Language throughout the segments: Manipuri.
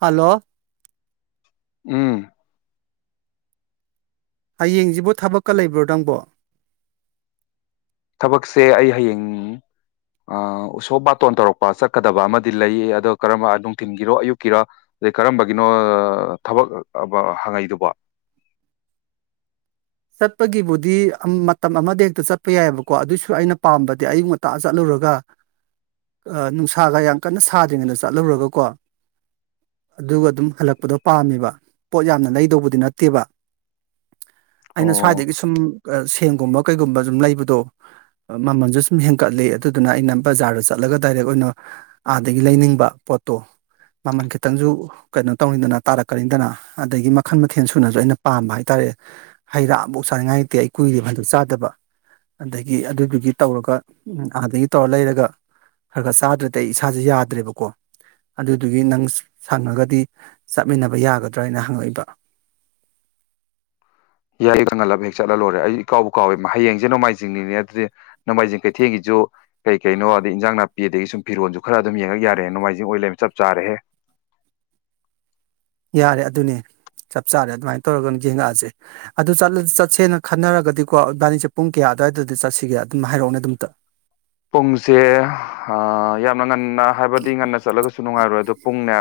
ꯍꯜꯂꯣ ꯎꯝ ꯍꯌꯦꯡꯁꯤꯕ ꯊꯕꯛꯀ ꯂꯩꯕ꯭ꯔꯣ ꯅꯪꯕꯣ ꯊꯕꯛꯁꯦ ꯑꯩ ꯍꯌꯦꯡ ꯑ ꯎꯁꯣꯞ ꯕꯥꯇꯣꯟ ꯇꯧꯔꯛꯄ ꯆꯠꯀꯗꯕ ꯑꯃꯗꯤ ꯂꯩ ꯑꯗꯣ ꯀꯔꯝꯕ ꯅꯨꯡꯊꯤꯟꯒꯤꯔꯣ ꯑꯌꯨꯛꯀꯤꯔꯣ ꯑꯗꯩ ꯀꯔꯝꯕꯒꯤꯅꯣ ꯊꯕꯛ ꯍꯪꯉꯛꯏꯗꯨꯕꯣ ꯆꯠꯄꯒꯤꯕꯨꯗꯤ ꯃꯇꯝ ꯑꯃꯗ ꯍꯦꯛꯇ ꯆꯠꯄ ꯌꯥꯏꯑꯦꯕꯀꯣ ꯑꯗꯨꯏꯁꯨ ꯑꯩꯅ ꯄꯥꯝꯕꯗꯤ ꯑꯌꯨꯛ ꯉꯟꯇꯥ ꯆꯠꯂꯨꯔꯒ ꯅꯨꯡꯁꯥꯒ ꯌꯥꯝ ꯀꯟꯅ ꯁꯥꯗ꯭ꯔꯤꯉꯩꯗ ꯆꯠꯍꯧꯔꯒꯀꯣ ꯑꯗꯨꯒ ꯑꯗꯨꯝ ꯍꯜꯂꯛꯄꯗꯣ ꯄꯥꯝꯃꯦꯕ ꯄꯣꯠ ꯌꯥꯝꯅ ꯂꯩꯗꯧꯕꯗꯤ ꯅꯠꯇꯦꯕ ꯑꯩꯅ ꯑꯣ ꯁ꯭ꯋꯥꯏꯗꯒꯤ ꯁꯨꯝ ꯁꯦꯟꯒꯨꯝꯕ ꯀꯩꯒꯨꯝꯕ ꯁꯨꯝ ꯂꯩꯕꯗꯣ ꯃꯃꯜꯁꯨ ꯁꯨꯝ ꯍꯦꯟꯒꯠꯂꯤ ꯑꯗꯨꯗꯨꯅ ꯑꯩꯅ ꯕꯖꯥꯔꯗ ꯆꯠꯂꯒ ꯗꯥꯏꯔꯦꯛ ꯑꯣꯏꯅ ꯑꯥꯗꯒꯤ ꯂꯩꯅꯤꯡꯕ ꯄꯣꯠꯇꯣ ꯃꯃꯜ ꯈꯤꯇꯪꯁꯨ ꯀꯩꯅꯣ ꯇꯧꯅꯤꯡꯗꯅ ꯇꯥꯔꯛꯀꯅꯤꯗꯅ ꯑꯗꯒꯤ ꯃꯈꯜ ꯃꯊꯦꯜ ꯁꯨꯅꯁꯨ ꯑꯩꯅ ꯄꯥꯝꯕ ꯍꯥꯏꯇꯥꯔꯦ ꯍꯩ ꯔꯥ ꯑꯃꯐꯛ ꯆꯥꯅꯤꯡꯉꯥꯏ ꯂꯩꯇꯦ ꯑꯩ ꯀꯨꯏꯔꯦ ꯍꯟꯗꯛ ꯆꯥꯗꯕ ꯑꯗꯒꯤ ꯑꯗꯨꯗꯨꯒꯤ ꯇꯧꯔꯒ ꯎꯝ ꯑꯥꯗꯒꯤ ꯇꯧꯔ ꯂꯩꯔꯒ ꯈꯔ ꯈꯔ ꯆꯥꯗ꯭ꯔꯗꯤ ꯑꯩ ꯏꯁꯥꯥꯁꯦ ꯌꯥꯗ꯭ꯔꯦꯕꯀꯣ ꯑꯗꯨꯗꯨꯒꯤ ꯅꯪ ꯁꯪꯉꯒꯗꯤ ꯆꯠꯃꯤꯟꯅꯕ ꯌꯥꯒꯗ꯭ꯔꯥ ꯍꯥꯏꯅ ꯍꯪꯉꯛꯏꯕ ꯌꯥꯏ ꯀꯪꯍꯜꯂꯕ ꯍꯦꯛ ꯆꯠꯂ ꯂꯣꯏꯔ ꯑꯩ ꯏꯀꯥꯎꯕꯨ ꯀꯥꯎꯋꯦ ꯍꯌꯦꯡꯁꯦ ꯅꯣꯡꯃꯥꯏꯖꯤꯡꯅꯤꯅꯦ ꯑꯗꯨꯗꯤ ꯅꯣꯡꯃꯥꯏꯖꯤꯡ ꯀꯩꯊꯦꯜꯒꯤꯁꯨ ꯀꯩ ꯀꯩꯅꯣ ꯑꯗꯩ ꯏꯟꯖꯥꯡ ꯅꯥꯄꯤ ꯑꯗꯒꯤ ꯁꯨꯝ ꯐꯤꯔꯣꯟꯁꯨ ꯈꯔ ꯑꯗꯨꯝ ꯌꯦꯡꯉꯛ ꯌꯥꯔꯦ ꯅꯣꯡꯃꯥꯏꯖꯤꯡ ꯑꯣꯏ ꯂꯩꯔꯝꯃꯦ ꯆꯞ ꯆꯥꯔꯦ ꯌꯥꯔꯦ ꯑꯗꯨꯅꯦ ꯆꯞ ꯆꯥꯔꯦ ꯑꯗꯨꯃꯥꯏꯅ ꯇꯧꯔꯒ ꯌꯦꯡꯉꯛꯑꯁꯦ ꯑꯗꯨ ꯆꯠꯁꯦꯅ ꯈꯟꯅꯔꯒꯗꯤꯀꯣ ꯏꯕꯥꯅꯤꯁꯦ ꯄꯨꯡ ꯀꯌꯥ ꯑꯗꯨꯋꯥꯏꯗꯗꯤ ꯆꯠꯁꯤꯒꯦ ꯑꯗꯨꯝ ꯍꯥꯏꯔꯛꯎꯅꯦ ꯑꯗꯨꯝꯇ ꯄꯨꯡꯁꯦ ꯌꯥꯝꯅ ꯉꯟ ꯍꯥꯏꯕꯗꯤ ꯉꯟꯅ ꯆꯠꯂꯒꯁꯨ ꯅꯨꯡꯉꯥꯏꯔꯣꯏ ꯑꯗꯣ ꯄꯨꯡꯅꯦ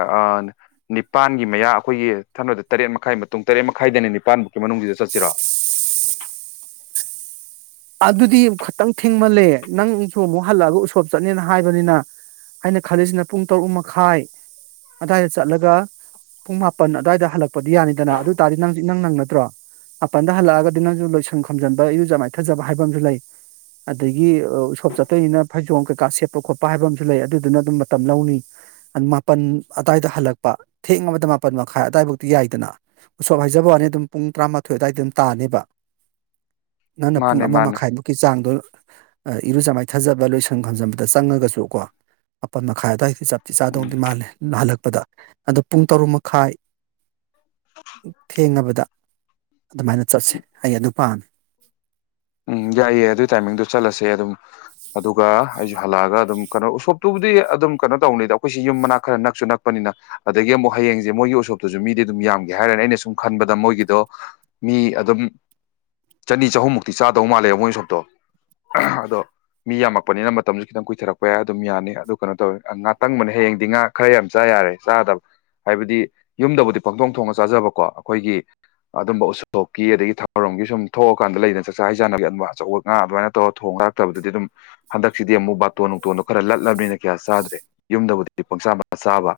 ꯅꯤꯄꯥꯟꯒꯤ ꯃꯌꯥ ꯑꯩꯈꯣꯏꯒꯤ ꯊꯪꯅꯕꯗ ꯇꯔꯦꯠ ꯃꯈꯥꯏ ꯃꯇꯨꯡ ꯇꯔꯦꯠ ꯃꯈꯥꯏꯗꯅꯤ ꯅꯤꯄꯥꯟꯕꯨꯛꯀꯤ ꯃꯅꯨꯡꯁꯤꯗ ꯆꯠꯁꯤꯔꯣ [unintelligible] ꯑꯗꯨꯗꯤ ꯈꯛꯇꯪ ꯊꯦꯡꯃꯜꯂꯦ ꯅꯪꯁꯨ ꯑꯃꯨꯛ ꯍꯜꯂꯛꯑꯒ ꯎꯁꯣꯞ ꯆꯠꯅꯤꯅ ꯍꯥꯏꯕꯅꯤꯅ ꯍꯥꯏꯅ ꯈꯜꯂꯤꯁꯤꯅ ꯄꯨꯡ ꯇꯔꯨꯛ ꯃꯈꯥꯏ ꯑꯗꯨꯋꯥꯢꯗ ꯆꯠꯂꯒ ꯄꯨꯡ ꯃꯥꯄꯟ ꯑꯗꯨꯋꯥꯏꯗ ꯍꯜꯂꯛꯄꯗꯤ ꯌꯥꯅꯤꯗꯅ ꯑꯗꯨ ꯇꯥꯔꯗꯤ ꯅꯪ ꯢꯅꯪ ꯅꯪꯅꯗꯔꯣ ꯃꯥꯄꯟꯗ ꯍꯜꯂꯛꯑꯒꯗꯤ ꯅꯪꯁꯨ ꯂꯣꯏꯁꯟ ꯈꯣꯝꯖꯟꯕ ꯏꯔꯨꯖ ꯃꯥꯏꯊꯖꯕ ꯍꯥꯏꯕ ꯑꯃꯁꯨ ꯂꯩ ꯑꯗꯒꯤ ꯎꯁꯣꯞ ꯆꯠꯇꯨꯢꯅꯤꯅ ꯐꯩꯖꯣꯝ ꯀꯩꯀꯥ ꯁꯦꯠꯄ ꯈꯣꯠꯄ ꯍꯥꯏꯕ ꯑꯃꯁꯨ ꯂꯩ ꯑꯗꯨꯗꯨꯅ ꯑꯗꯨꯝ ꯃꯇꯝ ꯂꯧꯅꯤ ꯃꯥꯄꯜ ꯑꯗꯨꯋꯥꯏꯗ ꯍꯜꯂꯛꯄ ꯊꯦꯡꯑꯕꯗ ꯃꯥꯄꯜ ꯃꯈꯥꯏ ꯑꯗꯨꯋꯥꯏꯐꯧꯗꯤ ꯌꯥꯏꯗꯅ ꯎꯁꯣꯞ ꯍꯥꯏꯖꯕꯩ ꯋꯥꯅꯦꯕ ꯑꯗꯨꯝ ꯄꯨꯡ ꯇꯔꯥꯃꯥꯊꯣꯏ ꯑꯗꯨꯋꯥꯏꯗ ꯑꯗꯨꯝ ꯇꯥꯅꯦꯕ ꯅꯪꯅ ꯄꯨꯡ ꯃꯥꯅꯦ ꯑꯃ ꯃꯥꯅꯦ ꯃꯈꯥꯏꯃꯨꯛꯀꯤ ꯆꯥꯡꯗꯣ ꯏꯔꯨꯖ ꯃꯥꯏꯊꯥꯖꯕ ꯂꯣꯏꯁꯥꯟ ꯈꯥꯝꯖꯟꯕꯗ ꯆꯪꯉꯒꯁꯨ ꯀꯣ ꯃꯄꯥꯜ ꯃꯈꯥꯏ ꯑꯗꯨꯋꯥꯏꯗ ꯆꯠꯄ ꯇꯤ ꯆꯥꯗꯧꯗꯤ ꯎꯝ ꯃꯥꯜꯂꯦ ꯍꯜꯂꯛꯄꯗ ꯑꯗꯣ ꯄꯨꯡ ꯇꯔꯨꯛ ꯃꯈꯥꯏ ꯊꯦꯡꯉꯕꯗ ꯑꯗꯨꯃꯥꯏꯅ ꯆꯠꯁꯦ ꯑꯩ ꯑꯗꯨ ꯄꯥꯝꯃꯦ ꯑꯝ ꯌꯥꯢꯌꯦ ꯑꯗꯨꯒꯤ ꯇꯥꯏꯃꯤꯡꯗꯣ ꯆꯠꯂꯁꯦ ꯑꯗꯨꯝ ꯑꯗꯨꯒ ꯑꯩꯁꯨ ꯍꯜꯂꯛꯑꯒ ꯑꯗꯨꯝ ꯀꯩꯅꯣ ꯎꯁꯣꯞꯇꯨꯕꯨꯗꯤ ꯑꯗꯨꯝ ꯀꯩꯅꯣ ꯇꯧꯅꯤꯗ ꯑꯩꯈꯣꯏꯁꯤ ꯌꯨꯝ ꯃꯅꯥꯛ ꯈꯔ ꯅꯛꯁꯨ ꯅꯛ ꯅꯛꯄꯅꯤꯅ ꯑꯗꯒꯤ ꯑꯃꯨꯛ ꯍꯌꯦꯡꯁꯦ ꯃꯣꯏꯒꯤ ꯎꯁꯣꯞꯇꯨꯁꯨ ꯃꯤꯗꯤ ꯑꯗꯨꯝ ꯌꯥꯝꯒꯦ ꯍꯥꯏꯔꯅꯤ ꯑꯩꯅ ꯁꯨꯝ ꯈꯟꯕꯗ ꯃꯣꯏꯒꯤꯗꯣ ꯃꯤ ꯑꯗꯨꯝ ꯆꯅꯤ ꯆꯍꯨꯝꯃꯨꯛꯇꯤ ꯆꯥꯗꯧ ꯃꯥꯜꯂꯦ ꯃꯣꯏ ꯎꯁꯨꯞꯇꯣ ꯑꯗꯣ ꯃꯤ ꯌꯥꯝꯃꯛꯄꯅꯤꯅ ꯃꯇꯝꯁꯨ ꯈꯤꯇꯪ ꯀꯨꯏꯊꯔꯛꯄ ꯌꯥꯏ ꯑꯗꯨꯝ ꯌꯥꯅꯤ ꯑꯗꯨ ꯀꯩꯅꯣ ꯇꯧꯋꯦ ꯉꯥ ꯇꯪꯕꯅꯦ ꯍꯌꯦꯡꯗꯤ ꯉꯥꯥꯛ ꯈꯔ ꯌꯥꯝ ꯆꯥ ꯌꯥꯔꯦ ꯆꯥꯗꯕ ꯍꯥꯏꯕꯗꯤ ꯌꯨꯝꯗꯕꯨꯗꯤ ꯄꯪꯗꯣꯡ ꯊꯣꯡꯅ ꯆꯥꯖꯕꯀꯣ ꯑꯩꯈꯣꯏꯒꯤ ꯑꯗꯨꯝꯕ ꯎꯁꯣꯞꯀꯤ ꯑꯗꯒꯤ ꯊꯧꯔꯝꯒꯤ ꯁꯨꯝ ꯊꯣꯛꯑꯀꯥꯟꯗ ꯂꯩꯅ ꯆꯠ ꯆꯥꯛꯆꯥ ꯍꯩꯖꯥꯟꯅꯕꯒꯤ ꯑꯗꯨ ꯑꯆꯧꯕ ꯉꯥ ꯑꯗꯨꯃꯥꯏꯅ ꯇꯧꯔ ꯊꯣꯡ ꯂꯥꯛꯇꯕꯗꯨꯗꯤ ꯑꯗꯨꯝ ꯍꯟꯗꯛꯁꯤꯗꯤ ꯑꯃꯨꯛ ꯕꯥꯇꯣꯟ ꯅꯨꯡꯇꯣꯟꯗꯣ ꯈꯔ ꯂꯠꯂꯕꯅꯤꯅ ꯀꯌꯥ ꯆꯥꯗ꯭ꯔꯦ ꯌꯨꯝꯗꯕꯨꯗꯤ ꯄꯪꯁꯥ ꯆꯥꯕ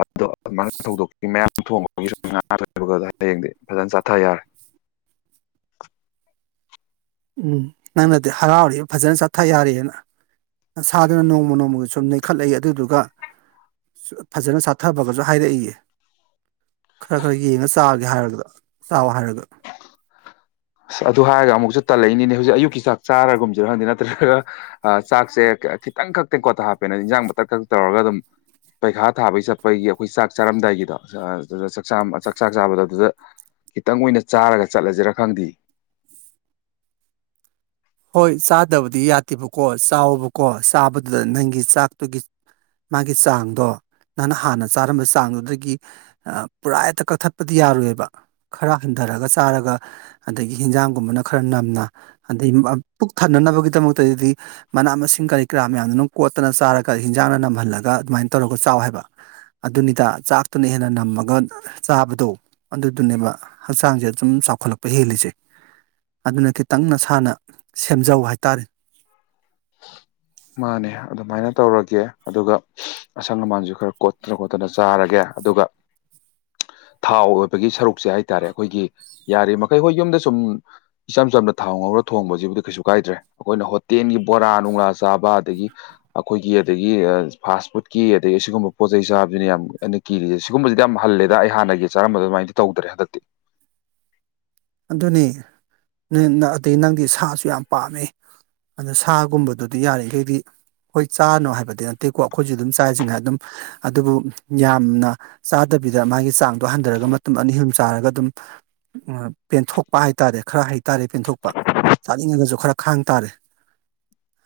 ꯑꯗꯣ ꯑꯗꯨ [unintelligible] ꯊꯧꯗꯣꯛꯀꯤ ꯃꯌꯥꯝ ꯊꯣꯡꯕꯒꯤ ꯉꯥ ꯍꯌꯦꯡꯗꯤ ꯐꯖꯅ ꯆꯠꯊ ꯌꯥꯔꯦ ꯎꯝ ꯅꯪꯅꯗꯤ ꯍꯔꯥꯎꯔꯤ ꯐꯖꯅ ꯆꯠꯊ ꯌꯥꯔꯦꯅ ꯅꯁꯥꯗꯨꯅ ꯅꯣꯡꯃ ꯅꯣꯡꯃꯒꯤ ꯁꯨꯝ ꯅꯩꯈꯠꯂꯛꯏ ꯑꯗꯨꯗꯨꯒ ꯐꯖꯅ ꯆꯠꯊꯕꯒꯁꯨ ꯍꯥꯏꯔꯛꯏꯌꯦ ꯈꯔ ꯈꯔ ꯌꯦꯡꯉ ꯆꯥꯒꯦ ꯍꯥꯏꯔꯒ ꯆꯥꯎ ꯍꯥꯏꯔꯒ ꯑꯁ ꯑꯗꯨ ꯍꯥꯏꯔꯒ ꯑꯃꯨꯛꯁꯨ ꯇꯜꯂꯛꯏꯅꯤꯅꯦ ꯍꯧꯖꯤꯛ ꯑꯌꯨꯛꯀꯤ ꯆꯥꯔꯒꯨꯝꯁꯤꯔ ꯈꯪꯗꯦ ꯅꯠꯇ꯭ꯔꯒ ꯑꯥ ꯆꯥꯛꯁꯦ ꯈꯤꯇꯪ ꯈꯛꯇ‌ꯦꯡꯀꯣꯠꯇ ꯍꯥꯞꯄꯦꯅ ꯏꯟꯖꯥꯡ ꯃꯊꯛ ꯈꯛꯇꯧꯔꯒ ꯑꯗꯨꯝ ꯄꯩꯈꯥ ꯊꯥꯕꯒꯤ ꯆꯠꯄꯒꯤ ꯑꯩꯈꯣꯏ ꯆꯥꯛ ꯆꯥꯔꯝꯗꯥꯏꯒꯤꯗꯣ ꯑꯗꯨ ꯆꯥꯛ ꯆꯥꯛ ꯆꯥꯕꯗ ꯑꯗꯨꯗ ꯈꯤꯇꯪ ꯑꯣꯏꯅ ꯆꯥꯔꯒ ꯆꯠꯂꯁꯤꯔꯥ ꯈꯪꯗꯦ ꯍꯣꯏ ꯆꯥꯗꯕꯗꯤ ꯌꯥꯗꯦꯕꯀꯣ ꯆꯥꯎꯕꯀꯣ ꯆꯥꯕꯗꯨꯗ ꯅꯪꯒꯤ ꯆꯥꯛꯇꯨꯒꯤ ꯃꯥꯒꯤ ꯆꯥꯡꯗꯣ ꯅꯪꯅ ꯍꯥꯟꯅ ꯆꯥꯔꯝꯕ ꯆꯥꯡꯗꯨꯗꯒꯤ ꯄꯨꯔꯥ ꯍꯦꯛꯇ ꯀꯛꯊꯠꯄꯗꯤ ꯌꯥꯔꫭꯏꯕ ꯈꯔ ꯍꯟꯊꯔꯒ ꯆꯥꯔꯒ ꯑꯗꯒꯤ ꯍꯟꯖꯥꯡꯒꯨꯝꯕꯅ ꯈꯔ ꯅꯝꯅ ꯑꯗꯩ ꯄꯨꯛ ꯊꯅꯅꯕꯒꯤꯗꯃꯛꯇꯗꯤ ꯃꯅꯥ ꯃꯁꯤꯡ ꯀꯔꯤ ꯀꯔꯥ ꯃꯌꯥꯝꯗꯨꯅꯪ ꯀꯣꯠꯇꯅ ꯆꯥꯔꯒ ꯍꯤꯟꯖꯥꯡꯅ ꯅꯝꯍꯜꯂꯒ ꯑꯗꯨꯃꯥꯏꯅ ꯇꯧꯔꯒ ꯆꯥꯎ ꯍꯥꯏꯕ ꯑꯗꯨꯅꯤꯗ ꯆꯥꯛꯇꯨꯅ ꯍꯦꯟꯅ ꯅꯝꯃꯒ ꯆꯥꯕꯗꯣ ꯑꯗꯨꯗꯨꯅꯦꯕ ꯍꯛꯆꯥꯡꯁꯦ ꯑꯗꯨꯝ ꯆꯥꯎꯈꯠꯂꯛꯄ ꯍꯦꯜꯂꯤꯁꯦ ꯑꯗꯨꯅ ꯈꯤꯇꯪ ꯅꯁꯥꯅ ꯁꯦꯝꯖꯧ ꯍꯥꯏꯇꯥꯔꯦ ꯃꯥꯅꯦ ꯑꯗꯨꯃꯥꯏꯅ ꯇꯧꯔꯒꯦ ꯑꯗꯨꯒ ꯑꯁꯪ ꯑꯃꯥꯟꯁꯨ ꯈꯔ ꯀꯣꯠꯇꯅ ꯈꯣꯠꯇꯅ ꯆꯥꯔꯒꯦ ꯑꯗꯨꯒ ꯊꯥꯎ ꯑꯣꯏꯕꯒꯤ ꯁꯔꯨꯛꯁꯦ ꯍꯥꯏꯇꯥꯔꯦ ꯑꯩꯈꯣꯏꯒꯤ ꯌꯥꯔꯤꯕ ꯃꯈꯩ ꯍꯣꯏ ꯌꯨꯝꯗ ꯁꯨꯝ ꯏꯆꯝ ꯆꯝꯅ ꯊꯥꯎ ꯉꯧꯔ ꯊꯣꯡꯕꯁꯤꯕꯨꯗꯤ ꯀꯩꯁꯨ ꯀꯥꯏꯗ꯭ꯔꯦ ꯑꯩꯈꯣꯏꯅ ꯍꯣꯇꯦꯜꯒꯤ ꯕꯣꯔꯥ ꯅꯨꯡꯂꯥ ꯆꯥꯕ ꯑꯗꯒꯤ ꯑꯩꯈꯣꯏꯒꯤ ꯑꯗꯒꯤ ꯐꯥꯁ ꯐꯨꯗꯀꯤ ꯑꯗꯒꯤ ꯑꯁꯤꯒꯨꯝꯕ ꯄꯣꯠꯆꯩ ꯆꯥꯕꯁꯤꯅ ꯌꯥꯝ ꯀꯤꯔꯤꯁꯦ ꯁꯤꯒꯨꯝꯕꯁꯤꯗꯤ ꯌꯥꯝꯜꯂꯦꯗ ꯑꯩ ꯍꯥꯟꯅꯒꯤ ꯆꯔꯝꯕ ꯑꯗꯨꯃꯥꯏꯅꯗꯤ ꯇꯧꯗ꯭ꯔꯦ ꯍꯗꯛꯇꯤ ꯑꯗꯨꯅꯤ ꯑꯗꯩ ꯅꯪꯗꯤ ꯁꯥꯁꯨ ꯌꯥꯝ ꯄꯥꯝꯃꯤ ꯑꯗ ꯁꯥꯒꯨꯝꯕꯗꯨꯗꯤ ꯌꯥꯔꯤꯈꯩꯗꯤ ꯍꯣꯏ ꯆꯥꯅꯣ ꯍꯥꯏꯕꯗꯤ ꯅꯠꯇꯦꯀꯣ ꯑꯩꯈꯣꯏꯁꯨ ꯑꯗꯨꯝ ꯆꯥꯁꯤꯉꯥꯏ ꯑꯗꯨꯝ ꯑꯗꯨꯕꯨ ꯌꯥꯝꯅ ꯆꯥꯗꯕꯤꯗ ꯃꯥꯒꯤ ꯆꯥꯡꯗꯣ ꯍꯟꯊꯔꯒ ꯃꯇꯝ ꯑꯅꯤ ꯑꯍꯨꯝ ꯆꯥꯔꯒ ꯑꯗꯨꯝ ꯄꯦꯟꯊꯣꯛꯄ ꯍꯥꯏꯇꯥꯔꯦ ꯈꯔ ꯍꯩꯇꯥꯔꯦ ꯄꯦꯟꯊꯣꯛꯄ ꯆꯥꯅꯤꯡꯉꯒꯁꯨ ꯈꯔ ꯈꯥꯡ ꯇꯥꯔꯦ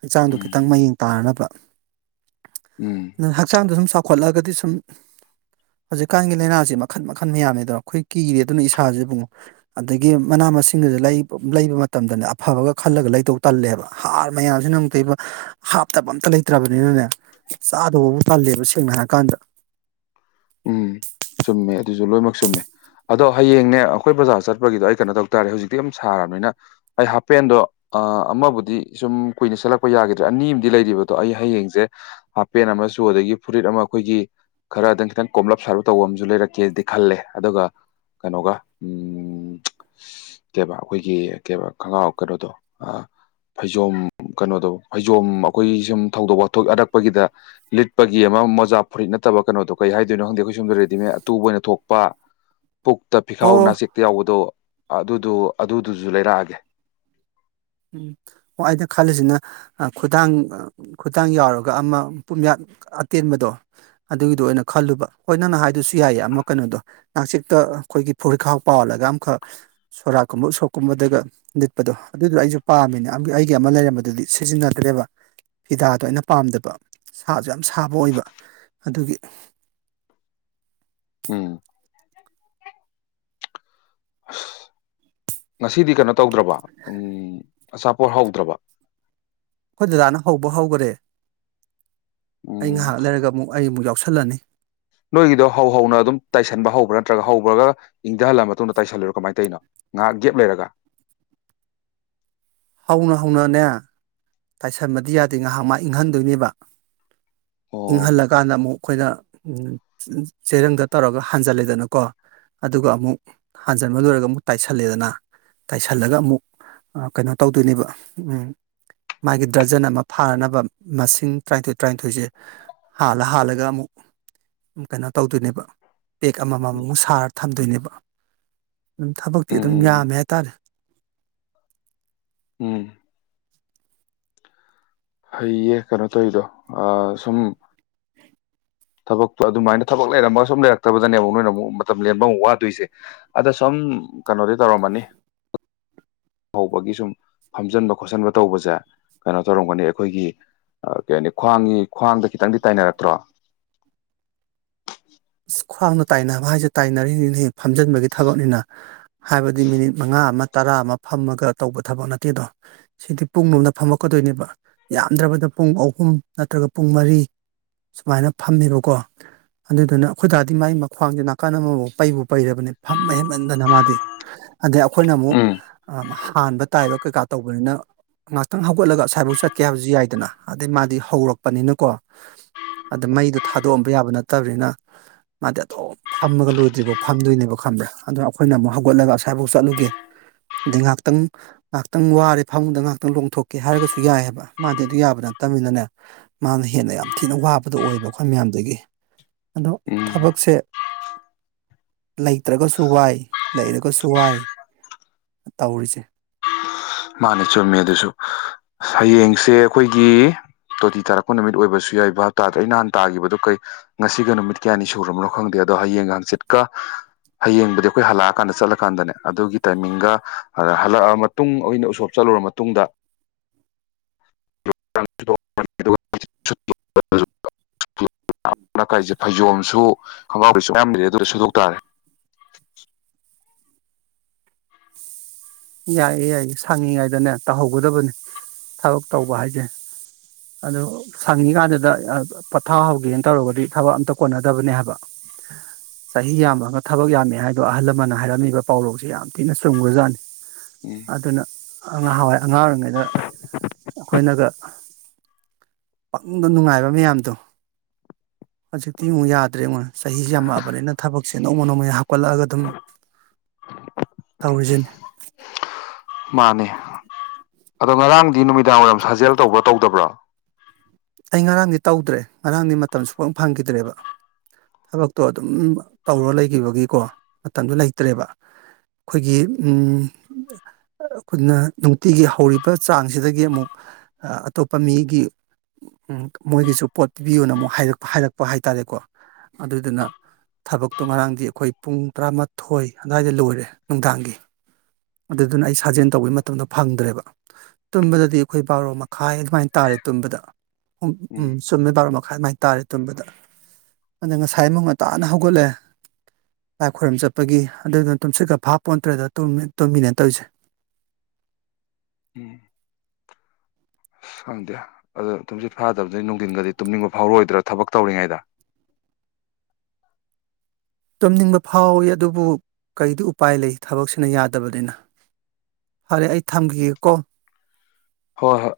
ꯍꯛꯆꯥꯡꯗꯨ ꯎꯝ ꯈꯤꯇꯪ ꯃꯌꯦꯡ ꯇꯥꯅꯕ ꯎꯝ ꯑꯗꯨꯅ ꯍꯛꯆꯥꯡꯗ ꯁꯨꯝ ꯆꯥꯎꯈꯠꯂꯛꯑꯒꯗꯤ ꯁꯨꯝ ꯍꯧꯖꯤꯛꯀꯥꯟꯒꯤ ꯂꯥꯏꯅꯥꯁꯤ ꯃꯈꯟ ꯃꯈꯟ ꯃꯌꯥꯅꯤꯗꯅ ꯑꯩꯈꯣꯏ ꯀꯤꯔꯦ ꯑꯗꯨꯅ ꯏꯁꯥꯥꯁꯦꯕꯨꯨꯡꯉ ꯑꯗꯒꯤ ꯃꯅꯥ ꯃꯁꯤꯡꯒꯁꯦ ꯂꯩꯕ ꯃꯇꯝꯗꯅꯦ ꯑꯐꯕꯒ ꯈꯜꯂꯒ ꯂꯩꯇꯧ ꯇꯜꯂꯦꯕ ꯍꯥꯔ ꯃꯌꯥꯝꯁꯤꯅ ꯂꯩꯕ ꯍꯥꯞꯇꯕ ꯑꯝꯇ ꯂꯩꯇ꯭ꯔꯕꯅꯤꯅꯅꯦ ꯆꯥꯗꯧꯕꯕꯨ ꯇꯜꯂꯦꯕ ꯁꯦꯡꯅ ꯍꯥꯏꯔ ꯀꯥꯟꯗ ꯎꯝ ꯆꯨꯝꯃꯦ ꯑꯗꯨꯁꯨ ꯂꯣꯏꯅꯃꯛ ꯆꯨꯝꯃꯦ ꯑꯗꯣ ꯍꯌꯦꯡꯅꯦ ꯑꯩꯈꯣꯏ ꯕꯖꯥꯔ ꯆꯠꯄꯒꯤꯗꯣ ꯑꯩ ꯀꯩꯅꯣ ꯇꯧ ꯇꯥꯔꯦ ꯍꯧꯖꯤꯛꯇꯤ ꯌꯥꯝ ꯁꯥꯔꯕꯅꯤꯅ ꯑꯩ ꯍꯥꯄꯦꯟꯗꯣ ꯑ ꯑꯃꯕꯨꯗꯤ ꯁꯨꯝ ꯀꯨꯏꯅ ꯁ‌ꯦꯠꯂꯛꯄ ꯌꯥꯒꯗ꯭ꯔꯦ ꯑꯅꯤ ꯑꯃꯗꯤ ꯂꯩꯔꯤꯕꯗꯣ ꯑꯩ ꯍꯌꯦꯡꯁꯦ ꯍꯥꯄꯦꯟ ꯑꯃꯁꯨ ꯑꯗꯒꯤ ꯐꯨꯔꯤꯠ ꯑꯃ ꯑꯩꯈꯣꯏꯒꯤ ꯈꯔꯥ ꯈꯤꯇꯪ ꯀꯣꯝꯂꯞ ꯁꯥꯔꯔꯕ ꯇꯧꯕ ꯑꯃꯁꯨ ꯂꯩꯔꯛꯀꯦꯗꯤ ꯈꯜꯂꯦ ꯑꯗꯨꯒ ꯀꯩꯅꯣꯒ ꯎꯝ ꯀꯩꯕ ꯑꯩꯈꯣꯏꯒꯤ ꯀꯩꯕ ꯈꯒ꯭ꯔꯥꯎ ꯀꯩꯅꯣꯗꯣ ꯑꯥ ꯐꯩꯖꯣꯝ ꯀꯩꯅꯣꯗꯣ ꯐꯩꯖꯣꯝ ꯑꯩꯈꯣꯏ ꯁꯨꯝ ꯊꯧꯗꯣꯛ ꯋꯥꯊꯣꯛ ꯑꯅꯛꯄꯒꯤꯗ ꯂꯤꯠꯄꯒꯤ ꯑꯃ ꯃꯣꯖꯥ ꯐꯨꯔꯤꯠ ꯅꯠꯇꯕ ꯀꯩꯅꯣꯗꯣ ꯀꯩ ꯍꯥꯏ ꯀꯅꯣ ꯈꯪꯗꯦ ꯑꯩꯈꯣꯏ ꯁꯣꯝꯗ ꯔꯦꯗꯤꯃꯦꯗ ꯑꯇꯨꯕ ꯑꯣꯏꯅ ꯊꯣꯛꯄ ꯄꯨꯛꯇ ꯐꯤꯈꯥꯎ ꯑꯣ ꯅꯥꯆ‌ꯦꯛ ꯌꯥꯎꯕꯗꯣ ꯑꯗꯨꯗꯣ ꯑꯗꯨꯗꯨꯁꯨ ꯂꯩꯔꯛꯑꯒꯦ ꯎꯝ ꯍ‌ꯦ ꯑꯩꯅ ꯈꯜꯂꯤꯁꯤꯅ ꯈꯨꯗꯥꯡ ꯈꯨꯗꯥꯡ ꯌꯥꯎꯔꯒ ꯑꯃ ꯄꯨꯝꯌꯥꯠ ꯑꯇꯦꯟꯕꯗꯣ ꯑꯗꯨꯒꯤꯗꯨ ꯑꯣꯏꯅ ꯈꯜꯂꯨꯕ ꯍꯣꯏ ꯅꯪꯅ ꯍꯥꯏꯗꯨꯁꯨ ꯌꯥꯏꯌꯦ ꯑꯃ ꯀꯩꯅꯣꯗꯣ ꯅꯆꯤꯛꯇ ꯑꯩꯈꯣꯏꯒꯤ ꯐꯨꯔꯤꯈꯥꯎ ꯄꯥꯜꯂꯒ ꯑꯃꯈꯛ ꯁꯣꯔꯥꯛꯀꯨꯝꯕ ꯎꯁꯣꯞꯀꯨꯝꯕꯗꯒ ꯂꯤꯠꯄꯗꯣ ꯑꯗꯨꯗꯣ ꯑꯩꯁꯨ ꯄꯥꯝꯃꯤꯅ‌ꯦ ꯑꯩꯒꯤ ꯑꯃ ꯂꯩꯔꯝꯕꯗꯨꯗꯤ ꯁꯤꯖꯤꯟꯅꯗ꯭ꯔꯦꯕ ꯐꯤꯗꯥꯗꯣ ꯑꯩꯅ ꯄꯥꯝꯗꯕ ꯁꯥꯁꯨ ꯌꯥꯝ ꯁꯥꯕ ꯑꯣꯏꯕ ꯑꯗꯨꯒꯤ ꯎꯝ ꯑꯁ ꯉꯁꯤꯗꯤ ꯀꯩꯅꯣ ꯇꯧꯗ꯭ꯔꯕ ꯎꯝ ꯑꯆꯥꯄꯣꯠ ꯍꯧꯗ꯭ꯔꯕ ꯑꯩꯈꯣꯏ ꯗꯗꯥꯅ ꯍꯧꯕ ꯍꯧꯈꯔꯦ ꯑꯩ ꯎꯝ ꯉꯥꯏꯍꯥꯛ ꯂꯩꯔꯒ ꯑꯃꯨꯛ ꯑꯩ ꯑꯃꯨꯛ ꯌꯥꯎꯁꯜꯂꯅꯤ ꯅꯣꯏꯒꯤꯗꯣ ꯍꯧ ꯍꯧꯅ ꯑꯗꯨꯝ ꯇꯥꯏꯁꯟꯕ ꯍꯧꯕ꯭ꯔꯥ ꯅꯠꯇ꯭ꯔꯒ ꯍꯧꯕ꯭ꯔꯒ ꯏꯪꯊꯍꯜꯂ ꯃꯇꯨꯡꯗ ꯇꯥꯏꯁꯜꯂꯨꯔꯣ ꯀꯃꯥꯏꯅ ꯇꯔꯤꯅꯣ ꯉꯥꯏꯍꯥꯛ ꯒꯦꯞ ꯂꯩꯔꯒ ꯍꯧꯅ ꯍꯧꯅꯅꯦ ꯇꯥꯏꯁꯟꯕꯗꯤ ꯌꯥꯗꯦ ꯉꯥꯏꯍꯥꯛ ꯃꯥ ꯏꯪꯍꯟꯗꯣꯏꯅꯦꯕ ꯑꯣ ꯏꯪꯍꯜꯂꯀꯥꯟꯗ ꯑꯃꯨꯛ ꯑꯩꯈꯣꯏꯅ ꯆꯦꯔꯪꯗ ꯇꯧꯔꯒ ꯍꯥꯟꯖꯜꯂꯦꯗꯅꯀꯣ ꯑꯗꯨꯒ ꯑꯃꯨꯛ ꯍꯟꯖꯟꯕ ꯂꯣꯏꯔꯒ ꯑꯃꯨꯛ ꯇꯥꯏꯁꯜꯂꯦꯗꯅ ꯇꯥꯏꯁꯜꯂꯒ ꯑꯃꯨꯛ ꯑꯥ ꯀꯩꯅꯣ ꯇꯧꯗꯣꯏꯅꯦꯕ ꯎꯝ ꯃꯥꯒꯤ ꯗ꯭ꯔꯖꯟ ꯑꯃ ꯐꯥꯅꯅꯕ ꯃꯁꯤꯡ ꯇꯔꯥꯅꯤꯊꯣꯏ ꯇꯔꯥꯅꯤꯊꯣꯏꯁꯦ ꯍꯥꯜꯂ ꯍꯥꯜꯂꯒ ꯑꯃꯨꯛ ꯀꯩꯅꯣ ꯇꯧꯗꯣꯏꯅꯦꯕ ꯄꯦꯛ ꯑꯃꯃꯝ ꯃꯨꯛ ꯁꯥꯔ ꯊꯝꯗꯣꯏꯅꯦꯕ ꯑꯗꯨꯝ ꯊꯕꯛꯇꯤ ꯑꯗꯨꯝ ꯎꯝ ꯌꯥꯝꯃꯦ ꯍꯥꯏꯇꯥꯔꯦ ꯎꯝ ꯐꯩꯌꯦ ꯀꯩꯅꯣ ꯇꯧꯔꯤꯗꯣ ꯑꯥ ꯁꯨꯝ ꯊꯕꯛꯇꯣ ꯑꯗꯨꯃꯥꯏꯅ ꯊꯕꯛ ꯂꯩꯔꯝꯃꯒ ꯁꯨꯝ ꯂꯩꯔꯛꯇꯕꯗꯅꯦꯕ ꯅꯣꯏꯅ ꯑꯃꯨꯛ ꯃꯇꯝ ꯂꯦꯟꯕ ꯑꯃꯨꯛ ꯋꯥꯗꯣꯏꯁꯦ ꯑꯗꫭ ꯁꯨꯝ ꯀꯩꯅꯣꯗꯤ ꯇꯧꯔꯝꯃꯅꯤ ꯍꯧꯕꯒꯤ ꯁꯨꯝ ꯐꯝꯖꯤꯟꯕ ꯈꯣꯠꯆꯟꯕ ꯇꯧꯕꯁꯦ ꯀꯩꯅꯣ ꯇꯧꯔꯝꯒꯅꯤ ꯑꯩꯈꯣꯏꯒꯤ ꯀꯩ ꯍꯥꯏꯅꯤ ꯈ꯭ꯋꯥꯡꯒꯤ ꯈ꯭ꯋꯥꯡꯗ ꯈꯤꯇꯪꯗꯤ ꯇꯥꯏꯅꯔꯛꯇ꯭ꯔꯣ ꯈ꯭ꯋꯥꯡꯗ ꯇꯥꯏꯅꯕ ꯍꯥꯏꯁꯦ ꯇꯥꯏꯅꯔꯤꯅꯤꯅꯤ ꯐꯝꯖꯤꯟꯕꯒꯤ ꯊꯕꯛꯅꯤꯅ ꯍꯥꯏꯕꯗꯤ ꯃꯤꯅꯤꯠ ꯃꯪꯉꯥ ꯑꯃ ꯇꯔꯥ ꯑꯃ ꯐꯝꯃꯒ ꯇꯧꯕ ꯊꯕꯛ ꯅꯠꯇꯦꯗꯣ ꯁꯤꯗꯤ ꯄꯨꯡꯂꯣꯝꯗ ꯐꯝꯃꯛꯀꯗꯣꯏꯅꯦꯕ ꯌꯥꯝꯗ꯭ꯔꯕꯗ ꯄꯨꯡ ꯑꯍꯨꯝ ꯅꯠꯇ꯭ꯔꯒ ꯄꯨꯡ ꯃꯔꯤ ꯁꯨꯃꯥꯏꯅ ꯐꯝꯃꯦꯕꯀꯣ ꯑꯗꯨꯗꯨꯅ ꯑꯩꯈꯣꯏꯗꯥꯗꯤ ꯃꯥꯏ ꯃꯈ꯭ꯡꯁꯦ ꯅꯥꯀꯟ ꯑꯃꯕꯨ ꯄꯩꯕꯨ ꯄꯩꯔꯕꯅꯤ ꯐꯝꯕ ꯍꯦꯃꯟꯗꯅ ꯃꯥꯗꯤ ꯑꯗꯩ ꯑꯩꯈꯣꯏꯅ ꯑꯃꯨꯛ ꯎꯝ ꯍꯥꯟꯕ ꯇꯥꯏꯕ ꯀꯩꯀꯥ ꯇꯧꯕꯅꯤꯅ ꯉꯥꯏꯍꯥꯛꯇꯪ ꯍꯧꯒꯠꯂꯒ ꯉꯁꯥꯏꯐꯥꯎ ꯆꯠꯀꯦ ꯍꯥꯏꯕꯁꯨ ꯌꯥꯏꯗꯅ ꯑꯗꯩ ꯃꯥꯗꯤ ꯍꯧꯔꯛꯄꯅꯤꯅꯀꯣ ꯑꯗꯥ ꯃꯩꯗꯣ ꯊꯥꯗꯣꯛꯑꯝꯕ ꯌꯥꯕ ꯅꯠꯇꯕꯅꯤꯅ ꯃꯥꯗꯤ ꯑꯗꯨꯝ ꯐꯝꯃꯒ ꯂꯣꯏꯗ꯭ꯔꯤꯕꯣ ꯐꯝꯗꯣꯏꯅꯦꯕ ꯈꯪꯕ꯭ꯔꯥ ꯑꯗꯨꯅ ꯑꯩꯈꯣꯏꯅ ꯑꯃꯨꯛ ꯍꯧꯒꯠꯂꯒ ꯑꯁꯋꯥꯏꯐꯥꯎ ꯆꯠꯂꯨꯒꯦ ꯑꯗꯩ ꯉꯥꯛꯇꯪ ꯉꯥꯏꯍꯥꯛꯇꯪ ꯋꯥꯔꯦ ꯐꯃꯨꯡꯗ ꯉꯥꯏꯍꯥꯛꯇꯪ ꯂꯣꯡꯊꯣꯛꯀꯦ ꯍꯥꯏꯔꯒꯁꯨ ꯌꯥꯏꯑꯕ ꯃꯥꯗꯤ ꯑꯗꯨ ꯌꯥꯕ ꯅꯠꯇꯕꯅꯤꯅꯅꯦ ꯃꯥꯅ ꯍꯦꯟꯅ ꯌꯥꯝ ꯊꯤꯅ ꯋꯥꯕꯗꯣ ꯑꯣꯏꯕ ꯑꯩꯈꯣꯏ ꯃꯌꯥꯝꯗꯒꯤ ꯑꯗꯣ ꯎꯝ ꯊꯕꯛꯁꯦ ꯂꯩꯇ꯭ꯔꯥꯒꯁꯨ ꯋꯥꯏ ꯂꯩꯔꯒꯁꯨ ꯋꯥꯏ ꯇꯧꯔꯤꯁꯦ ꯃꯥꯅ ꯆꯨꯝꯃꯦ ꯑꯗꯨꯁꯨ ꯍꯌꯦꯡꯁꯦ ꯑꯩꯈꯣꯏꯒꯤ ꯇꯣꯇꯤ ꯇꯥꯔꯛꯄ ꯅꯨꯃꯤꯠ ꯑꯣꯏꯕꯁꯨ ꯌꯥꯏ ꯚꯥꯞꯇꯥꯗ‌꯭ꯔ‌ꯦ ꯑꯩ ꯅꯍꯥꯟ ꯇꯥꯈꯤꯕꯗꯨ ꯀꯩ ꯉꯁꯤꯒ ꯅꯨꯃꯤꯠ ꯀꯌꯥꯅꯤ ꯁꯨꯔꯕꯅꯣ ꯈꯪꯗꯦ ꯑꯗꯣ ꯍꯌꯦꯡ ꯍꯥꯡꯆꯤꯠꯀ ꯍꯌꯦꯡꯕꯨꯗꯤ ꯑꯩꯈꯣꯏ ꯍꯜꯂꯛꯑꯀꯥꯟꯗ ꯆꯠꯂꯀꯥꯟꯗꯅꯦ ꯑꯗꯨꯒꯤ ꯇꯥꯏꯃꯤꯡꯒ ꯍꯜꯂꯛꯑ ꯃꯇꯨꯡ ꯑꯣꯏꯅ ꯎꯁꯣꯞ ꯆꯠꯂꯨꯨꯔ ꯃꯇꯨꯡꯗ [unintelligible] ꯀꯔꯤꯁꯦ [unintelligible] ꯐꯩꯖꯣꯝꯁꯨ ꯈꯣꯡꯒꯥꯎꯔꯤꯁꯨ ꯃꯌꯥꯝ ꯂꯩꯔꯦ ꯑꯗꯨꯗ ꯁꯨꯗꯣꯛꯇꯥꯔꯦ ꯌꯥꯏꯌꯦ ꯌꯥꯏꯌꯦ ꯁꯪꯉꯉꯥꯏꯗꯅꯦ ꯇꯧꯍꯧꯒꯗꯕꯅꯤ ꯊꯕꯛ ꯇꯧꯕ ꯍꯥꯏꯁꯦ ꯑꯗꯨ ꯁꯪꯉꯤꯀꯥꯟꯗꯨꯗ ꯄꯣꯊꯥ ꯍꯧꯒꯦꯅ ꯇꯧꯔꯒꯗꯤ ꯊꯕꯛ ꯑꯝꯇ ꯀꯣꯟꯅꯗꯕꯅꯦ ꯍꯥꯏꯕ꯫ ꯆꯍꯤ ꯌꯥꯝꯃꯒ ꯊꯕꯛ ꯌꯥꯝꯃꯦ ꯍꯥꯏꯗꯣ ꯑꯍꯜ ꯂꯃꯟꯅ ꯍꯥꯏꯔꯝꯃꯤꯕ ꯄꯥꯎꯔꯧꯁꯦ ꯌꯥꯝ ꯊꯤꯅ ꯆꯨꯝꯈ꯭ꯔꯖꯥꯠꯅꯤ꯫ ꯎꯝ꯫ ꯑꯗꯨꯅ ꯉꯍꯋꯥꯏ ꯑꯉꯥꯡ ꯑꯣꯏꯔꯤꯉꯩꯗ ꯑꯩꯈꯣꯏꯅꯒ ꯄꯛꯅꯨꯡꯕ ꯅꯨꯡꯉꯥꯏꯕ ꯃꯌꯥꯝꯗꯣ ꯍꯧꯖꯤꯛꯇꯤ ꯑꯃꯨꯛ ꯌꯥꯗ꯭ꯔꯦ ꯉꯣꯏ ꯆꯍꯤꯁꯤ ꯌꯥꯝꯃꯛꯑꯕꯅꯤꯅ ꯊꯕꯛꯁꯦ ꯅꯣꯡꯃ ꯅꯣꯡꯃꯩ ꯍꯥꯞ ꯀꯠꯂꯛꯑꯒ ꯑꯗꯨꯝ ꯇꯧꯔꯤꯁꯤꯅꯤ꯫ ꯃꯥꯅꯦ ꯑꯗꯣ ꯉꯔꯥꯡꯗꯤ ꯅꯨꯃꯤꯗꯥꯡ ꯋꯥꯏꯔꯝ ꯁꯥꯖꯦꯜ ꯇꯧꯕ꯭ꯔꯥ ꯇꯧꯗꯕ꯭ꯔꯣ꯫ ꯑꯩ ꯉꯔꯥꯡꯗꯤ ꯇꯧꯗ꯭ꯔꯦ ꯉꯔꯥꯡꯗꯤ ꯃꯇꯝ ꯁꯨꯐꯪ ꯐꯪꯈꯤꯗ꯭ꯔꯦꯕ꯫ ꯊꯕꯛꯇꯣ ꯑꯗꯨꯝ ꯇꯧꯔ ꯂꯩꯈꯤꯕꯒꯤꯀꯣ ꯃꯇꯝꯗꯨ ꯂꯩꯇ꯭ꯔꯦꯕ꯫ ꯈꯣꯏꯒꯤ ꯎꯝ ꯑꯩꯈꯣꯏꯅ ꯅꯨꯡꯇꯤꯒꯤ ꯍꯧꯔꯤꯕ ꯆꯥꯡꯁꯤꯗꯒꯤ ꯑꯃꯨꯛ ꯑꯇꯣꯞꯄ ꯃꯤꯒꯤ ꯎꯝ ꯃꯣꯏꯒꯤꯁꯨ ꯄꯣꯠ ꯄꯤꯕꯤꯌꯣꯅ ꯑꯃꯨꯛ ꯍꯥꯏꯔꯛ ꯍꯥꯏꯔꯛꯄ ꯍꯥꯏꯇꯥꯔꯦꯀꯣ ꯑꯗꯨꯗꯨꯅ ꯊꯕꯛꯇꯣ ꯉꯔꯥꯡꯗꯤ ꯑꯩꯈꯣꯏ ꯄꯨꯡ ꯇꯔꯥꯃꯥꯊꯣꯏ ꯑꯗꯨꯋꯥꯏꯗ ꯂꯣꯏꯔꯦ ꯅꯨꯡꯗꯥꯡꯒꯤ꯫ ꯑꯗꯨꯗꯨꯅ ꯑꯩ ꯁꯥꯖꯦꯜ ꯇꯧꯕꯩ ꯃꯇꯝꯗꯣ ꯐꯪꯗ꯭ꯔꯦꯕ꯫ ꯇꯨꯝꯕꯗꯗꯤ ꯑꯩꯈꯣꯏ ꯕꯥꯔꯣ ꯃꯈꯥꯏ ꯑꯗꯨꯃꯥꯏꯅ ꯇꯥꯔꯦ ꯇꯨꯝꯕꯗ꯫ ꯎ ꯎꯝ ꯆꯨꯝꯃꯦ ꯕꯥꯔꯣ ꯃꯈꯥꯏ ꯑꯗꯨꯥꯏꯅ ꯇꯥꯔꯦ ꯇꯨꯝꯕꯗ꯫ ꯑꯗ ꯉꯁꯥꯏ ꯑꯃꯨꯛ ꯉꯟꯇꯥꯅ ꯍꯧꯒꯠꯂꯦ꯫ ꯂꯥꯏ ꯈꯣꯏꯔꯝ ꯆꯠꯄꯒꯤ ꯑꯗꯨꯗꯨꯅ ꯇꯨꯝꯁꯤꯠꯀ ꯐꯥ ꯄꯣꯟꯇ꯭ꯔꯦꯗ ꯇꯨꯝꯃꯤ ꯇꯨꯝꯃꯤꯅꯦ ꯇꯧꯔꯤꯁꯦ꯫ ꯎꯝ ꯑꯁ ꯈꯪꯗꯦ ꯑꯗꯣ ꯊꯨꯝꯁꯤꯠ ꯐꯥꯗꯕꯗꯤ ꯅꯨꯡꯊꯤꯟꯒꯗꯤ ꯇꯨꯝꯅꯤꯡꯕ ꯐꯥꯎꯔꯛꯑꯣꯏꯗ꯭ꯔꯥ ꯊꯕꯛ ꯇꯧꯔꯤꯉꯩꯗ꯫ ꯇꯨꯝꯅꯤꯡꯕ ꯐꯥꯎꯋꯤ ꯑꯗꯨꯕꯨ ꯀꯩꯗꯤ ꯎꯄꯥꯏ ꯂꯩ ꯊꯕꯛꯁꯤꯅ ꯌꯥꯗꯕꯅꯤꯅ꯫ ꯐꯔꯦ ꯑꯩ ꯊꯝꯈꯤꯒꯦꯀꯣ꯫ ꯍꯣꯏ ꯍꯣꯏ꯫